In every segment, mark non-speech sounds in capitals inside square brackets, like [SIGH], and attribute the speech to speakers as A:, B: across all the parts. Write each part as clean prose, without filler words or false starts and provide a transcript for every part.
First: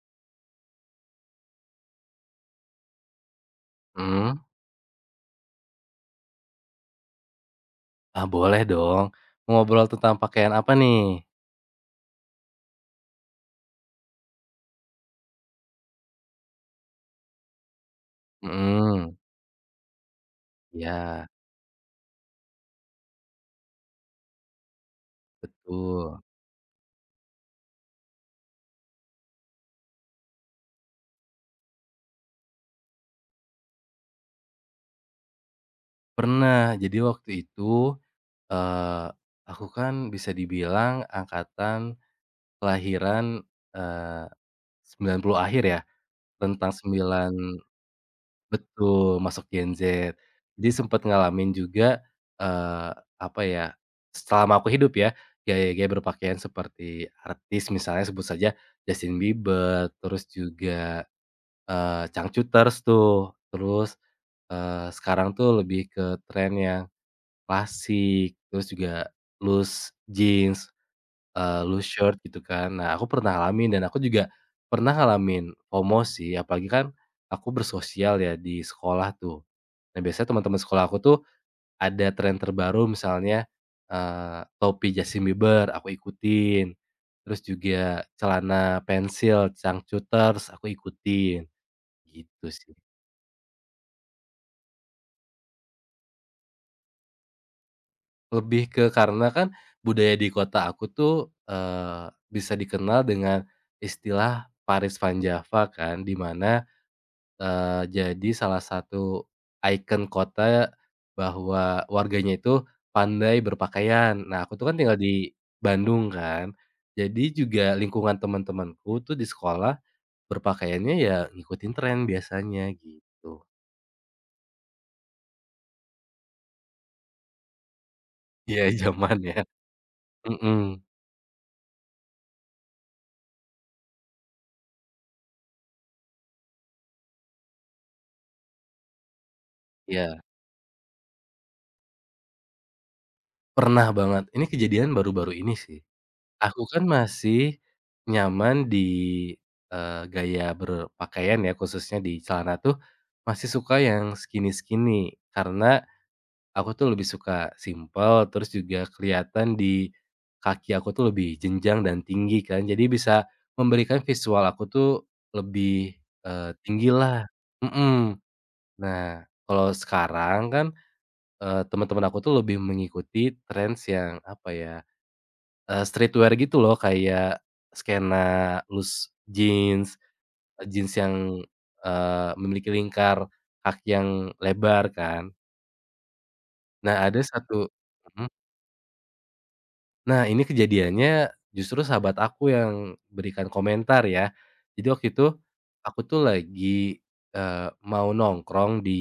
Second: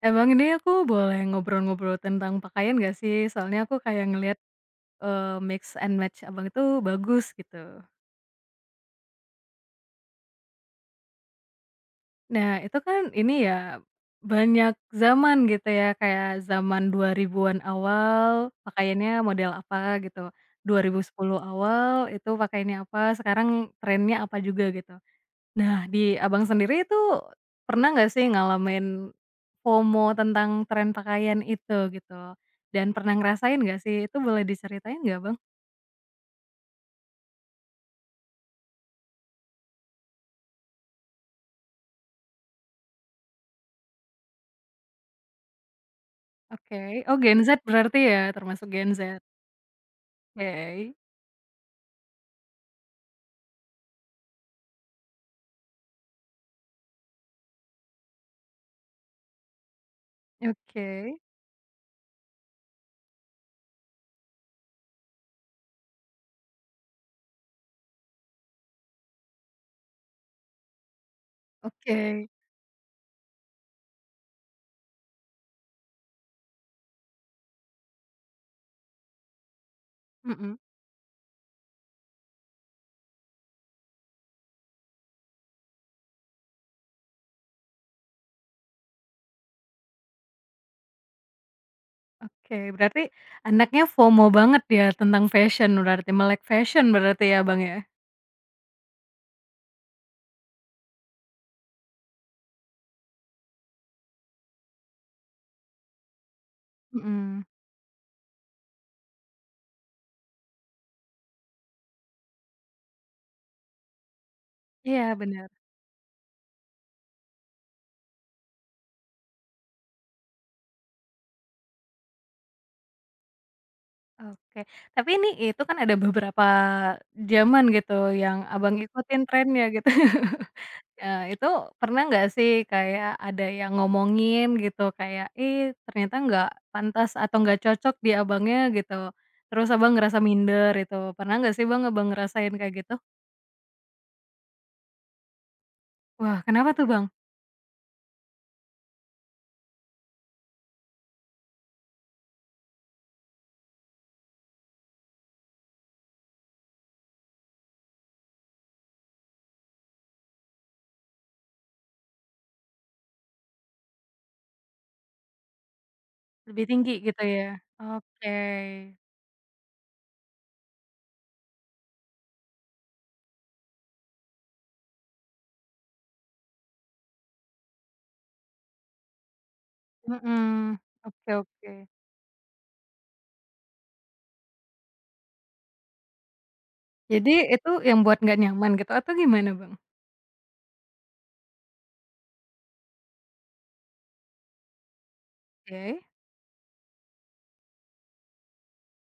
A: Emang ini aku boleh ngobrol-ngobrol tentang pakaian gak sih? Soalnya aku kayak
B: Mmm.
A: ngelihat, mix and match Abang itu bagus gitu.
B: Ah, boleh dong. Ngobrol tentang pakaian apa nih?
A: Nah itu kan ini ya, banyak zaman gitu ya, kayak zaman 2000-an awal
B: Mhm.
A: pakaiannya model apa gitu, Dua ribu
B: Iya,
A: sepuluh awal itu pakaiannya apa, sekarang trennya apa juga gitu. Nah, di
B: betul.
A: Abang sendiri itu pernah nggak sih ngalamin FOMO tentang tren pakaian itu gitu? Dan pernah ngerasain nggak sih? Itu boleh diceritain nggak, Bang?
B: Pernah. Jadi waktu itu, eee, aku kan bisa dibilang angkatan kelahiran, eee, 90 akhir ya, rentang
A: Oke. Oh,
B: sembilan.
A: Gen Z berarti ya, termasuk Gen
B: Betul,
A: Z.
B: masuk Gen Z. Jadi
A: Oke.
B: sempet ngalamin juga, eee, apa ya, selama aku hidup ya, gaya-gaya berpakaian seperti artis misalnya sebut saja Justin Bieber, terus juga
A: Oke.
B: Changcuters tuh, terus, sekarang tuh lebih ke tren yang klasik, terus juga loose jeans, loose shirt
A: Oke.
B: gitu kan. Nah, aku pernah ngalamin dan aku juga pernah ngalamin FOMO sih, apalagi kan aku bersosial ya di sekolah tuh. Nah, biasanya
A: Mhm.
B: teman-teman sekolah aku tuh ada tren terbaru misalnya, topi Justin Bieber, aku ikutin, terus juga celana pensil Changcuters, aku ikutin, gitu
A: Oke,
B: sih.
A: berarti anaknya FOMO banget ya tentang fashion berarti, melek fashion berarti ya, Bang, ya?
B: Lebih ke karena kan budaya di kota aku tuh, bisa dikenal dengan istilah Paris Van Java kan, di mana,
A: Mhm.
B: jadi salah satu ikon kota bahwa warganya itu pandai berpakaian. Nah, aku tuh kan tinggal
A: Iya,
B: di
A: bener.
B: Bandung kan, jadi juga lingkungan teman-temanku tuh di sekolah berpakaiannya ya ngikutin tren biasanya gitu.
A: Oke, tapi ini itu kan ada beberapa zaman gitu yang
B: Iya,
A: Abang
B: [LAUGHS] zaman
A: ikutin
B: ya.
A: trennya gitu. [LAUGHS]
B: Mhm.
A: Itu pernah nggak sih kayak ada yang ngomongin gitu kayak, "Eh, ternyata nggak pantas atau nggak cocok di Abangnya," gitu. Terus Abang ngerasa
B: Iya,
A: minder itu, pernah nggak sih Bang, Abang ngerasain kayak gitu?
B: pernah banget. Ini kejadian baru-baru ini sih.
A: Wah,
B: Aku
A: kenapa
B: kan
A: tuh Bang?
B: masih nyaman di, gaya berpakaian ya khususnya di celana tuh, masih suka yang skinny-skinny karena aku tuh lebih suka simpel terus juga kelihatan di kaki aku tuh lebih jenjang dan tinggi kan jadi bisa memberikan visual aku tuh lebih,
A: Lebih tinggi gitu
B: tinggilah.
A: ya?
B: Mhm.
A: Oke,
B: Nah kalau sekarang kan, teman-teman aku tuh lebih mengikuti trends yang apa ya, streetwear gitu loh kayak skena loose jeans,
A: mhm,
B: jeans yang,
A: oke oke.
B: memiliki lingkar kaki yang lebar kan. Nah ada
A: Jadi
B: satu.
A: itu yang buat
B: Mhm.
A: nggak nyaman gitu atau gimana Bang?
B: Nah ini kejadiannya justru sahabat aku yang berikan komentar ya. Jadi waktu itu,
A: Oke,
B: aku tuh lagi, mau nongkrong di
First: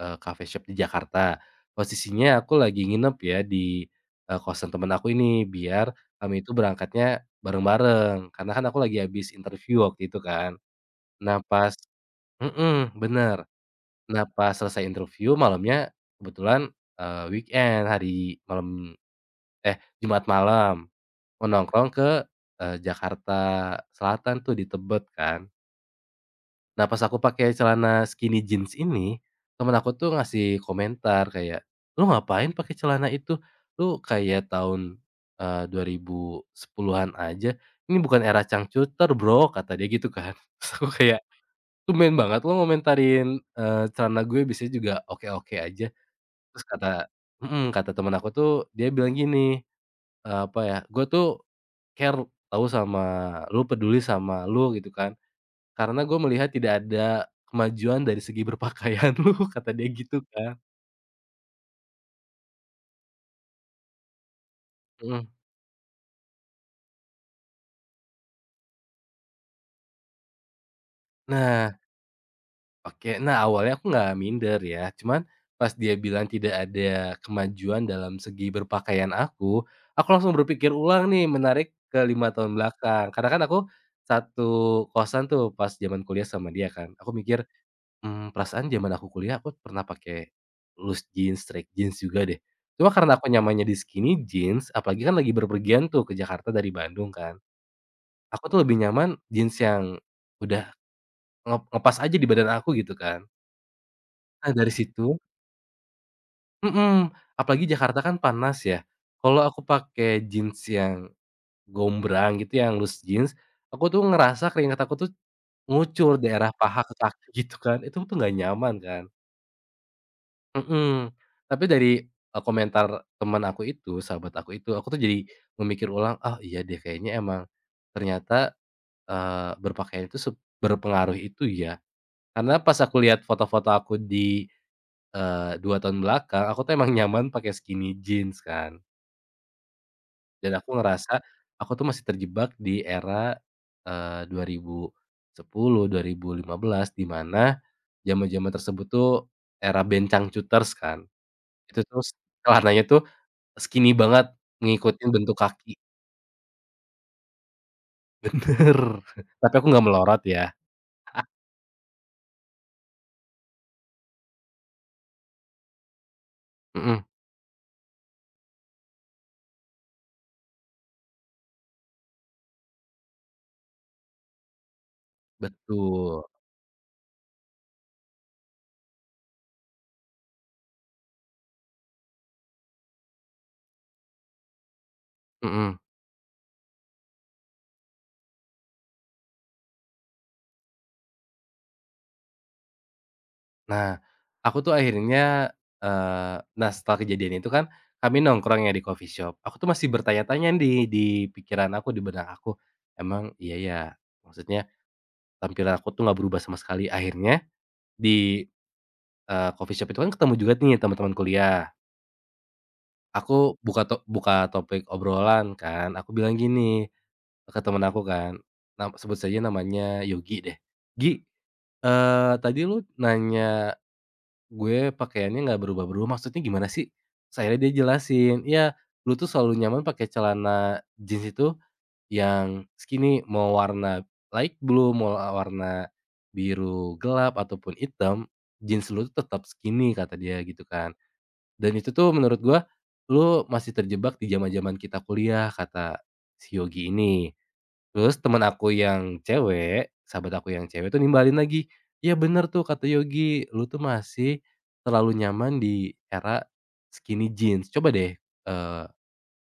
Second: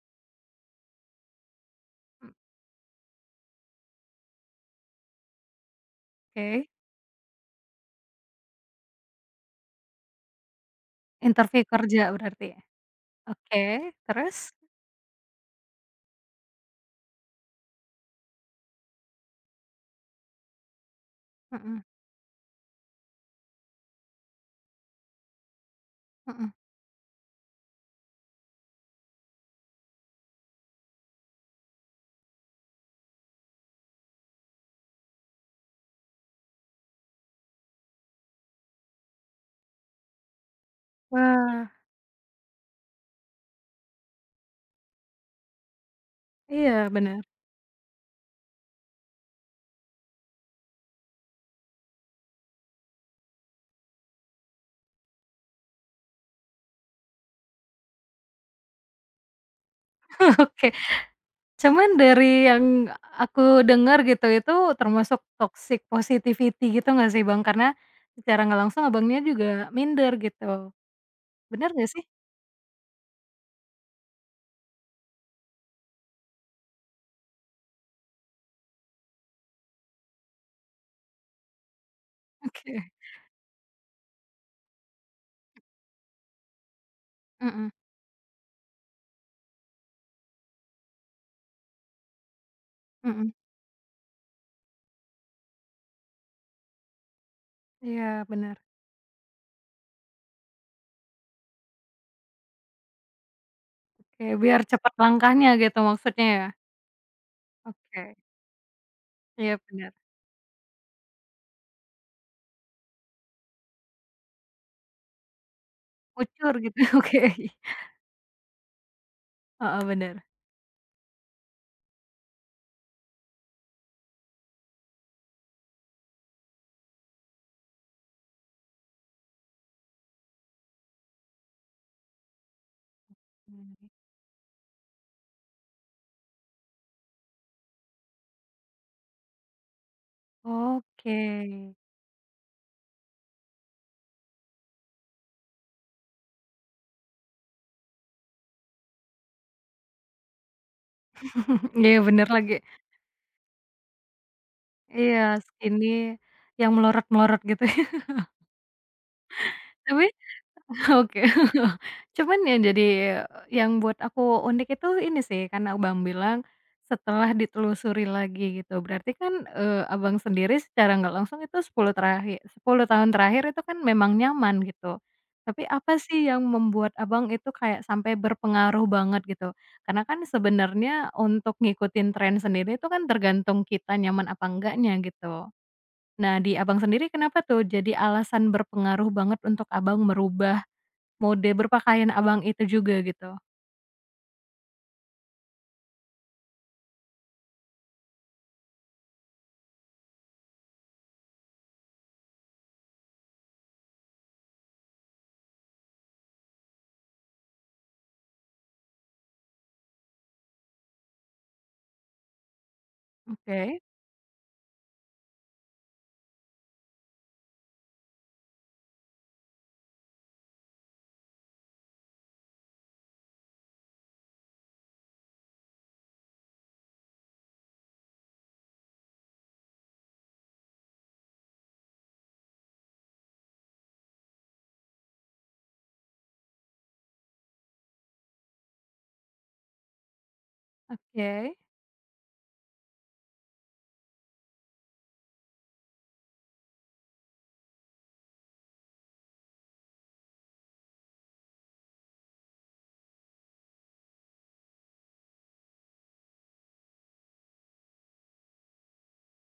B: Coffee shop di Jakarta. Posisinya aku lagi nginep ya di, kosan temen aku ini, biar kami itu
A: oke.
B: berangkatnya bareng-bareng, karena kan aku lagi habis interview waktu itu kan. Nah
A: Interview
B: pas.
A: kerja berarti ya?
B: Mhm, bener.
A: Oke,
B: Nah
A: terus?
B: pas selesai interview malamnya kebetulan, weekend hari malam eh, Jumat malam, mau
A: Mhm
B: nongkrong ke, Jakarta Selatan tuh di Tebet kan.
A: mhm.
B: Nah, pas aku pakai celana skinny jeans ini, temen aku tuh ngasih komentar kayak, "Lu ngapain pakai celana itu? Lu kayak tahun, 2010-an aja. Ini bukan era cangcuter, Bro," kata dia gitu kan. [LAUGHS] Terus aku kayak,
A: Wah,
B: "Tumben banget lu ngomentarin, celana gue, biasanya juga oke-oke aja." Terus
A: iya
B: kata.
A: bener.
B: Mhm, kata temen aku tuh dia bilang gini, apa ya, "Gue tuh care tahu sama lu, peduli sama lu," gitu kan. Karena gue melihat tidak ada kemajuan dari segi berpakaian lu, [LAUGHS] kata dia gitu
A: [LAUGHS]
B: kan.
A: Oke, cuman dari yang aku dengar gitu, itu termasuk
B: Mhm.
A: toxic positivity gitu nggak sih Bang? Karena secara nggak langsung Abangnya juga minder gitu, bener
B: Nah,
A: nggak sih?
B: oke, nah awalnya aku nggak minder ya, cuman pas dia bilang tidak ada kemajuan dalam segi berpakaian aku langsung berpikir ulang nih menarik ke lima tahun
A: Oke,
B: belakang. Karena kan aku satu kosan tuh pas zaman kuliah sama dia kan, aku mikir
A: mhm
B: Perasaan zaman aku kuliah aku pernah pakai loose jeans, straight jeans juga deh. Cuma karena aku
A: mhm.
B: nyamannya di skinny jeans, apalagi kan lagi berpergian tuh ke Jakarta dari Bandung kan.
A: Iya
B: Aku
A: bener.
B: tuh lebih nyaman jeans yang udah ngepas aja di badan aku gitu kan.
A: Oke,
B: Nah
A: biar
B: dari
A: cepat
B: situ.
A: langkahnya gitu maksudnya ya?
B: Mhm. Apalagi Jakarta
A: Oke,
B: kan panas ya. Kalau
A: iya
B: aku
A: bener,
B: pakai jeans yang gombrang gitu, yang loose jeans, aku tuh ngerasa keringat aku tuh ngucur daerah
A: kucur gitu,
B: paha ke
A: [LAUGHS] oke.
B: kaki gitu kan, itu tuh nggak nyaman kan.
A: Heeh, bener.
B: Mhm, tapi dari, komentar teman aku itu, sahabat aku itu, aku tuh jadi memikir ulang, "Ah, iya deh kayaknya emang ternyata, berpakaian itu berpengaruh itu ya." Karena pas aku lihat foto-foto aku di, 2 tahun belakang, aku tuh emang nyaman pakai skinny jeans kan, dan aku ngerasa
A: Oke.
B: aku tuh masih terjebak di era, 2010, 2015 di mana zaman-zaman tersebut tuh era bencang cuters kan. Itu
A: [LAUGHS] Iya
B: terus
A: bener lagi.
B: celananya tuh skinny banget, ngikutin
A: Iya,
B: bentuk kaki.
A: skinny yang melorot-melorot gitu ya.
B: Bener, tapi aku nggak
A: Tapi
B: melorot ya.
A: oke. [LAUGHS] Cuman yang jadi yang buat aku unik itu ini sih, karena Abang bilang
B: Mhm.
A: setelah ditelusuri lagi gitu. Berarti kan, Abang sendiri secara nggak langsung itu 10 terakhir, 10 tahun terakhir itu kan memang nyaman gitu. Tapi apa
B: Betul.
A: sih yang membuat Abang itu kayak sampai berpengaruh banget gitu? Karena kan sebenarnya untuk ngikutin tren sendiri itu kan tergantung kita nyaman apa enggaknya gitu.
B: Mhm.
A: Nah, di Abang sendiri kenapa tuh jadi alasan berpengaruh banget untuk Abang merubah mode berpakaian Abang itu juga gitu?
B: Nah, aku tuh akhirnya, nah setelah kejadian itu kan, kami nongkrong ya di coffee shop. Aku tuh masih bertanya-tanya nih di pikiran aku, di benak aku, "Emang iya ya?" Maksudnya tampilan aku tuh nggak berubah sama sekali. Akhirnya di, coffee shop itu kan ketemu juga nih teman-teman kuliah. Aku
A: Oke
B: buka topik obrolan kan, aku bilang gini ke temen aku kan, sebut saja namanya Yogi deh. "Gi, tadi lu nanya gue pakaiannya nggak berubah-berubah, maksudnya gimana sih?" Terus dia jelasin, ya, lu tuh selalu nyaman pakai celana jeans itu yang skinny, mau warna light blue, mau warna biru gelap ataupun hitam, jeans lu tuh tetap skinny," kata dia gitu kan.
A: oke
B: "Dan itu tuh menurut gue, lu masih terjebak di zaman-zaman kita kuliah," kata si Yogi ini. Terus teman aku yang cewek, sahabat aku yang cewek tuh nimbalin lagi, ya bener tuh kata Yogi, lu tuh masih terlalu nyaman di era skinny jeans. Coba deh, eee,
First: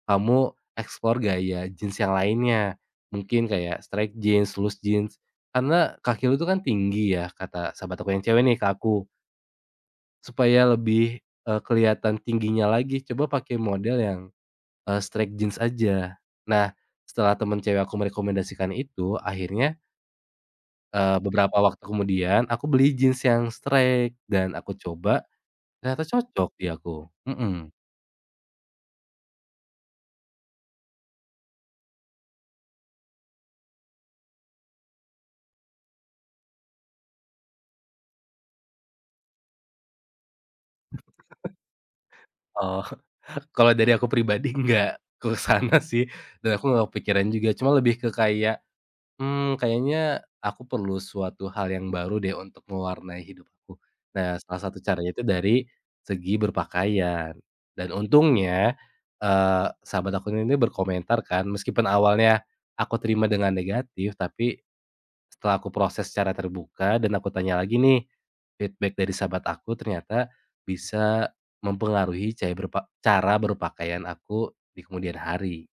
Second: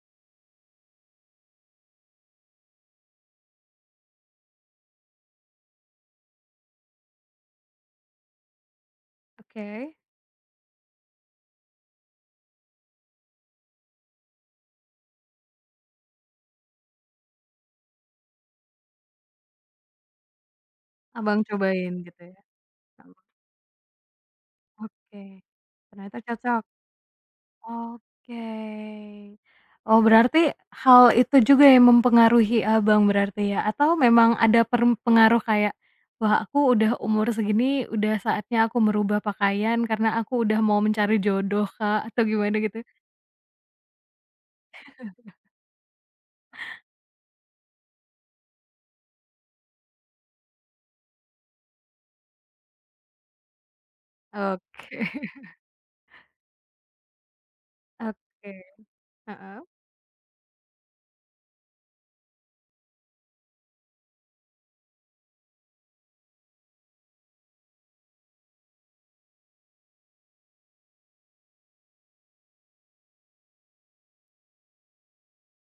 B: kamu explore gaya jeans yang lainnya. Mungkin kayak straight jeans, loose jeans. Karena kaki lu tuh kan tinggi ya," kata sahabat aku yang cewek nih ke aku,
A: oke.
B: "supaya lebih, kelihatan tingginya lagi, coba pakai model yang, straight jeans aja." Nah, setelah temen cewek aku merekomendasikan itu, akhirnya
A: Abang
B: beberapa waktu
A: cobain gitu ya?
B: kemudian aku beli jeans yang straight dan aku coba,
A: Oke.
B: ternyata
A: Ternyata
B: cocok
A: cocok?
B: di aku. Mhm.
A: Oke. Oh, berarti hal itu juga yang mempengaruhi Abang berarti ya? Atau memang ada pengaruh kayak, "Wah, aku udah umur segini, udah saatnya aku merubah pakaian karena aku udah mau mencari jodoh, Kak," atau gimana gitu?
B: Oh, [LAUGHS] kalau dari aku pribadi [LAUGHS] nggak ke sana sih, dan aku nggak kepikiran juga, cuma lebih ke kayak, kayaknya aku perlu suatu hal yang baru deh untuk mewarnai hidup aku. Nah, salah satu
A: Oke.
B: caranya itu dari segi berpakaian, dan
A: Oke,
B: untungnya,
A: heeh,
B: sahabat aku ini berkomentar kan, meskipun awalnya aku terima dengan negatif, tapi setelah aku proses secara terbuka dan aku tanya lagi nih, feedback dari sahabat aku ternyata bisa mempengaruhi caya berpa cara berpakaian aku di kemudian hari.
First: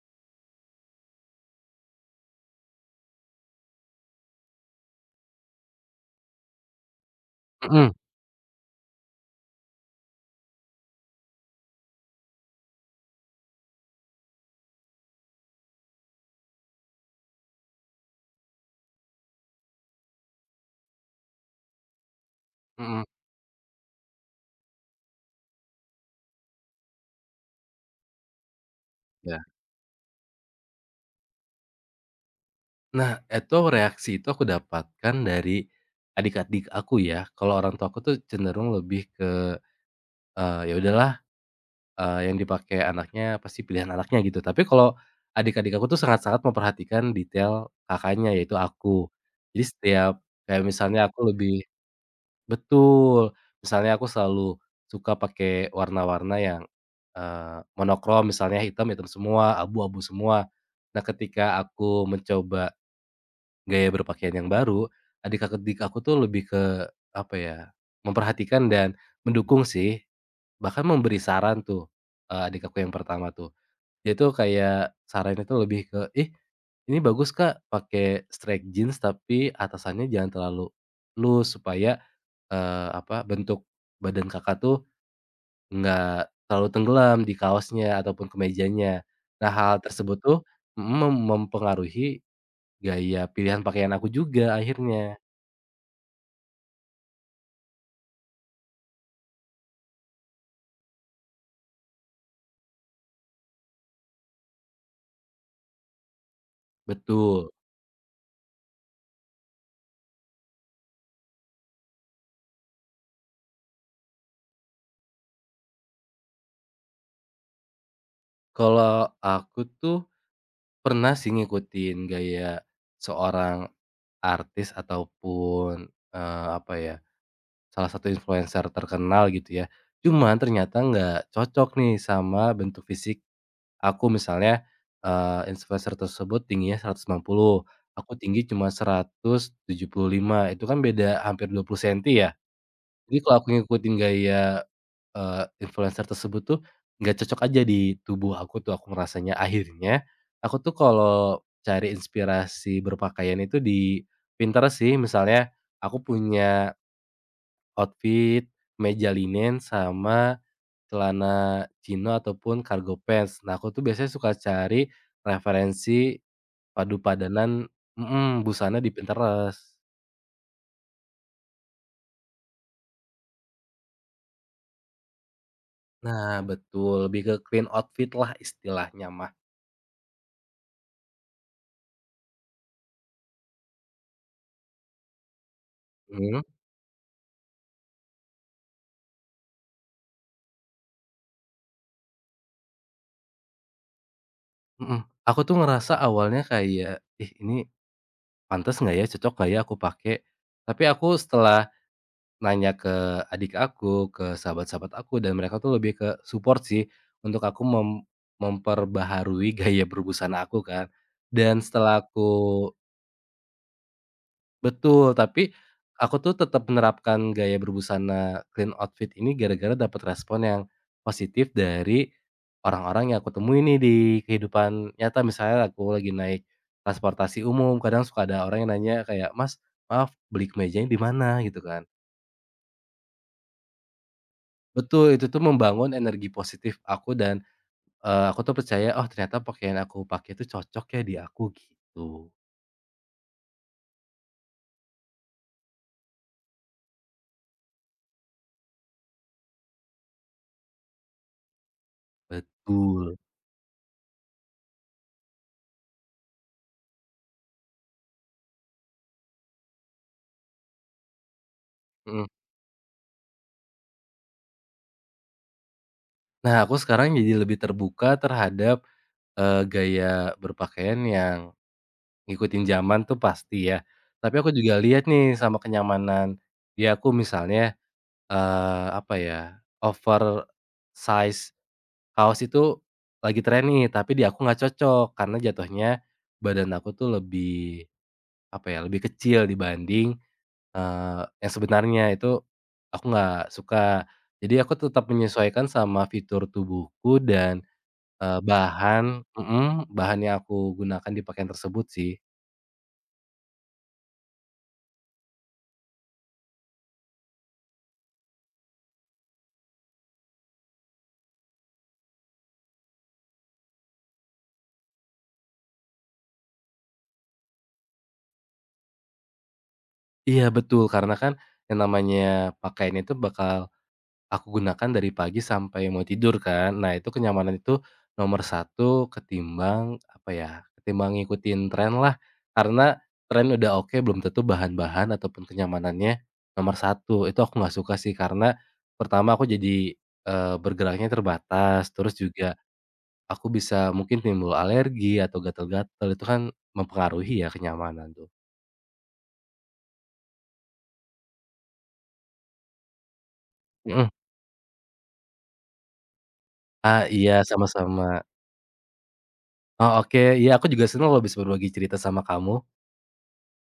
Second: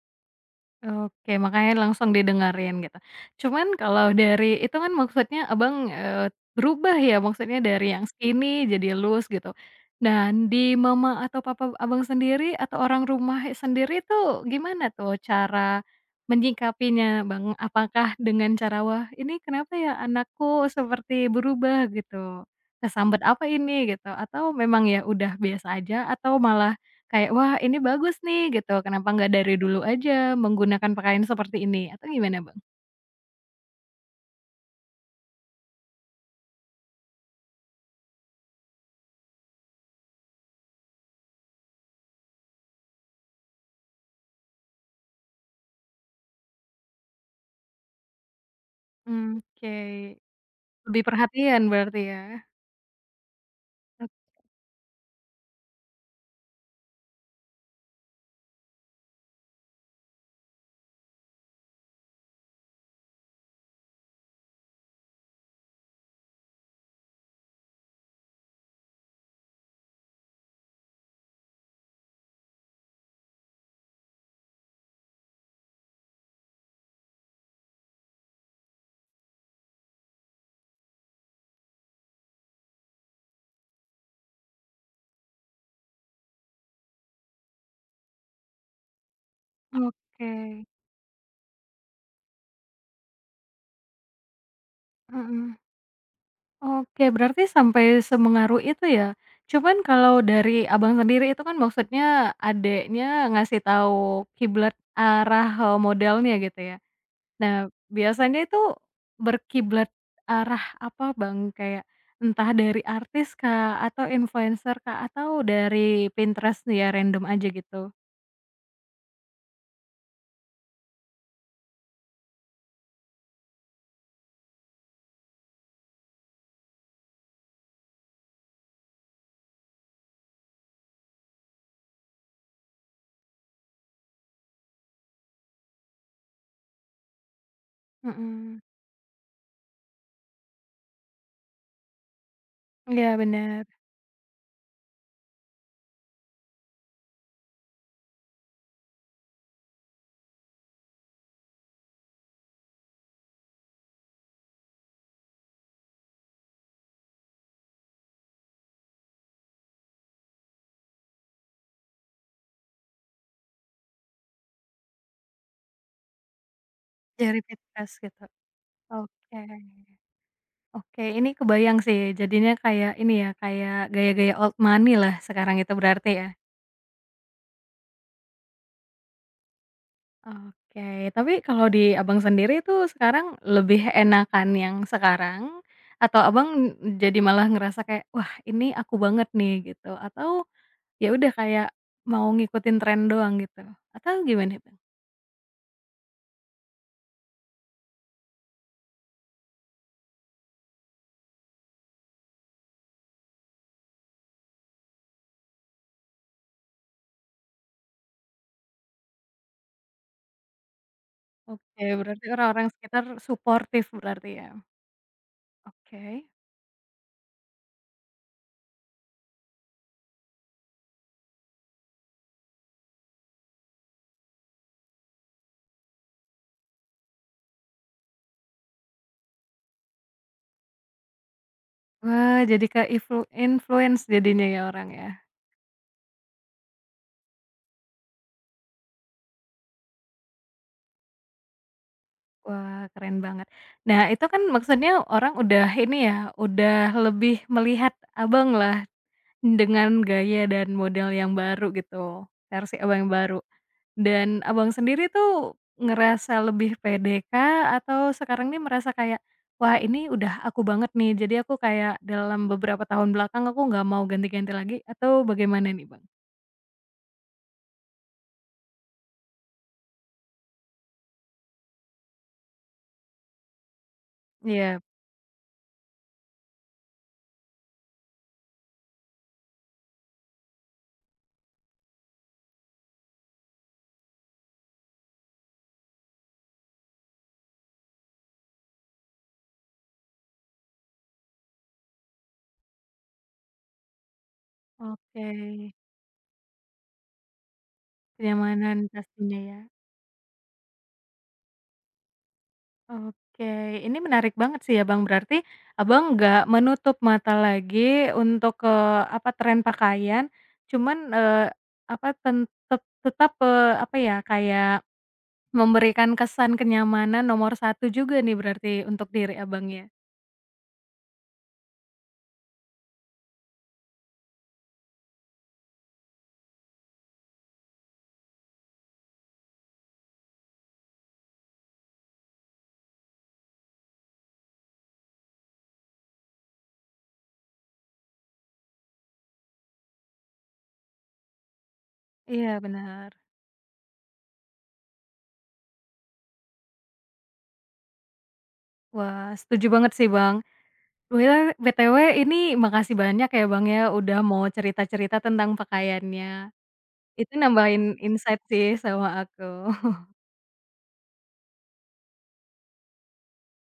A: oke, makanya langsung didengerin gitu. Cuman kalau dari itu kan maksudnya Abang, berubah ya, maksudnya dari
B: Mhm.
A: yang skinny jadi loose gitu. Dan di mama atau papa Abang sendiri atau orang rumah sendiri tuh gimana tuh cara menyikapinya, Bang? Apakah dengan cara, "Wah, ini kenapa ya anakku seperti berubah?" gitu,
B: Mhm.
A: "Kesambet apa ini?" gitu, atau memang ya udah biasa aja atau malah kayak, "Wah, ini bagus nih," gitu, "kenapa nggak
B: Iya.
A: dari dulu aja menggunakan pakaian seperti ini?" Atau gimana, Bang?
B: Nah, itu reaksi itu aku dapatkan dari adik-adik aku ya, kalau orang tua aku tuh cenderung lebih ke, ya udahlah, yang dipakai anaknya pasti pilihan anaknya gitu. Tapi kalau adik-adik aku tuh sangat-sangat memperhatikan detail kakaknya, yaitu aku.
A: Mmm,
B: Jadi
A: oke.
B: setiap kayak
A: Lebih
B: misalnya aku lebih.
A: perhatian berarti ya?
B: Betul. Misalnya aku
A: E
B: selalu suka pakai warna-warna yang, monokrom misalnya hitam-hitam semua, abu-abu semua. Nah ketika aku mencoba gaya berpakaian yang baru, adik-adik aku tuh lebih ke, apa ya, memperhatikan dan mendukung sih, bahkan memberi saran tuh, adik aku yang pertama tuh. Dia tuh kayak sarannya tuh lebih ke, "Ih, ini bagus Kak, pakai straight jeans tapi atasannya jangan terlalu loose supaya apa, bentuk badan Kakak tuh nggak terlalu tenggelam di kaosnya ataupun kemejanya. Nah, hal tersebut
A: oke,
B: tuh mempengaruhi gaya pilihan pakaian aku juga akhirnya.
A: mhm. Oke, berarti sampai semengaruh itu ya. Cuman kalau dari Abang sendiri itu kan maksudnya adiknya ngasih tahu kiblat arah, modelnya gitu ya?
B: Betul.
A: Nah, biasanya itu berkiblat arah apa, Bang? Kayak entah dari artis kah, atau influencer kah, atau dari Pinterest ya random aja gitu?
B: Kalau aku tuh pernah sih ngikutin gaya seorang artis ataupun, apa ya, salah satu influencer terkenal gitu ya. Cuman ternyata nggak cocok nih sama bentuk fisik aku. Misalnya, influencer tersebut tingginya 190, aku tinggi
A: Mhm,
B: cuma 175, itu kan beda hampir 20 senti ya.
A: iya
B: Jadi kalau aku
A: bener.
B: ngikutin gaya, influencer tersebut tuh, nggak cocok aja di tubuh aku tuh, aku ngerasanya. Akhirnya, aku tuh kalau cari inspirasi berpakaian itu di Pinterest sih. Misalnya, aku punya outfit, meja linen, sama celana chino ataupun cargo pants. Nah, aku tuh biasanya suka cari referensi padu
A: Dari
B: padanan
A: Pinterest gitu.
B: mhm, busana di
A: Oke.
B: Pinterest.
A: Oke, ini kebayang sih jadinya kayak ini ya, kayak gaya-gaya old money lah sekarang itu berarti ya?
B: Nah, betul, lebih ke clean outfit lah istilahnya mah.
A: Oke, tapi kalau di Abang sendiri itu sekarang lebih enakan yang sekarang atau
B: Mhm.
A: Abang jadi malah ngerasa kayak, "Wah, ini aku banget nih," gitu? Atau ya udah kayak mau ngikutin tren doang gitu? Atau gimana, Bang?
B: Mhm. Aku tuh ngerasa awalnya kayak, "Ih, ini pantas nggak ya, cocok nggak ya aku pakai?" Tapi aku setelah nanya ke adik aku, ke sahabat-sahabat aku dan mereka tuh lebih ke support sih untuk aku memperbaharui gaya berbusana aku kan. Dan
A: Oke,
B: setelah
A: berarti orang-orang
B: aku.
A: sekitar suportif berarti ya?
B: Betul. Tapi aku
A: Oke.
B: tuh tetap menerapkan gaya berbusana clean outfit ini gara-gara dapat respon yang positif dari orang-orang yang aku temui nih di kehidupan nyata. Misalnya aku lagi naik transportasi umum, kadang suka ada orang yang nanya kayak, "Mas, maaf beli kemejanya di mana?" Gitu kan.
A: Wah, jadi ke influence jadinya ya orang ya?
B: Betul, itu tuh membangun energi positif aku dan, aku tuh percaya, "Oh ternyata pakaian aku pakai itu cocok ya di aku," gitu.
A: Wah, keren banget. Nah, itu kan maksudnya orang udah ini ya, udah lebih melihat Abang lah dengan gaya dan model yang baru gitu, versi Abang yang
B: Betul.
A: baru. Dan Abang sendiri tuh ngerasa lebih pede kah? Atau sekarang nih merasa kayak, "Wah, ini udah aku banget nih, jadi aku kayak
B: Mhm.
A: dalam beberapa tahun belakang aku nggak mau ganti-ganti lagi," atau bagaimana nih Bang?
B: Nah, aku sekarang jadi lebih terbuka terhadap, gaya berpakaian yang ngikutin zaman tuh pasti ya, tapi aku juga
A: Iya.
B: lihat nih sama kenyamanan di aku misalnya, apa ya, over size kaos itu lagi tren nih, tapi di aku nggak cocok karena jatuhnya badan aku tuh lebih, apa ya, lebih kecil dibanding, yang sebenarnya. Itu aku nggak suka. Jadi aku tetap
A: Oke,
B: menyesuaikan sama fitur tubuhku dan
A: kenyamanan pastinya ya.
B: bahan yang aku gunakan di pakaian tersebut sih.
A: Oke, ini menarik banget sih ya Bang, berarti Abang nggak menutup mata lagi untuk ke apa, tren pakaian, cuman, apa, tetap, apa ya, kayak memberikan kesan kenyamanan nomor satu juga nih berarti untuk diri Abang ya?
B: Iya betul, karena kan yang namanya pakaian itu bakal aku gunakan dari pagi sampai mau tidur kan. Nah itu kenyamanan itu nomor satu ketimbang, apa ya, ketimbang ngikutin tren lah. Karena tren udah oke, belum tentu bahan-bahan ataupun kenyamanannya nomor satu. Itu aku nggak suka sih, karena pertama aku jadi, bergeraknya terbatas, terus juga
A: Iya benar.
B: aku bisa mungkin timbul alergi atau gatal-gatal itu kan mempengaruhi ya kenyamanan tuh.
A: Wah, setuju banget sih Bang. Wila BTW ini makasih banyak ya Bang ya,
B: Mhm.
A: udah mau cerita-cerita tentang pakaiannya.
B: Ah,
A: Itu
B: iya
A: nambahin
B: sama-sama.
A: insight sih sama
B: Oh,
A: aku.
B: oke. Iya aku juga senang loh bisa berbagi cerita sama kamu.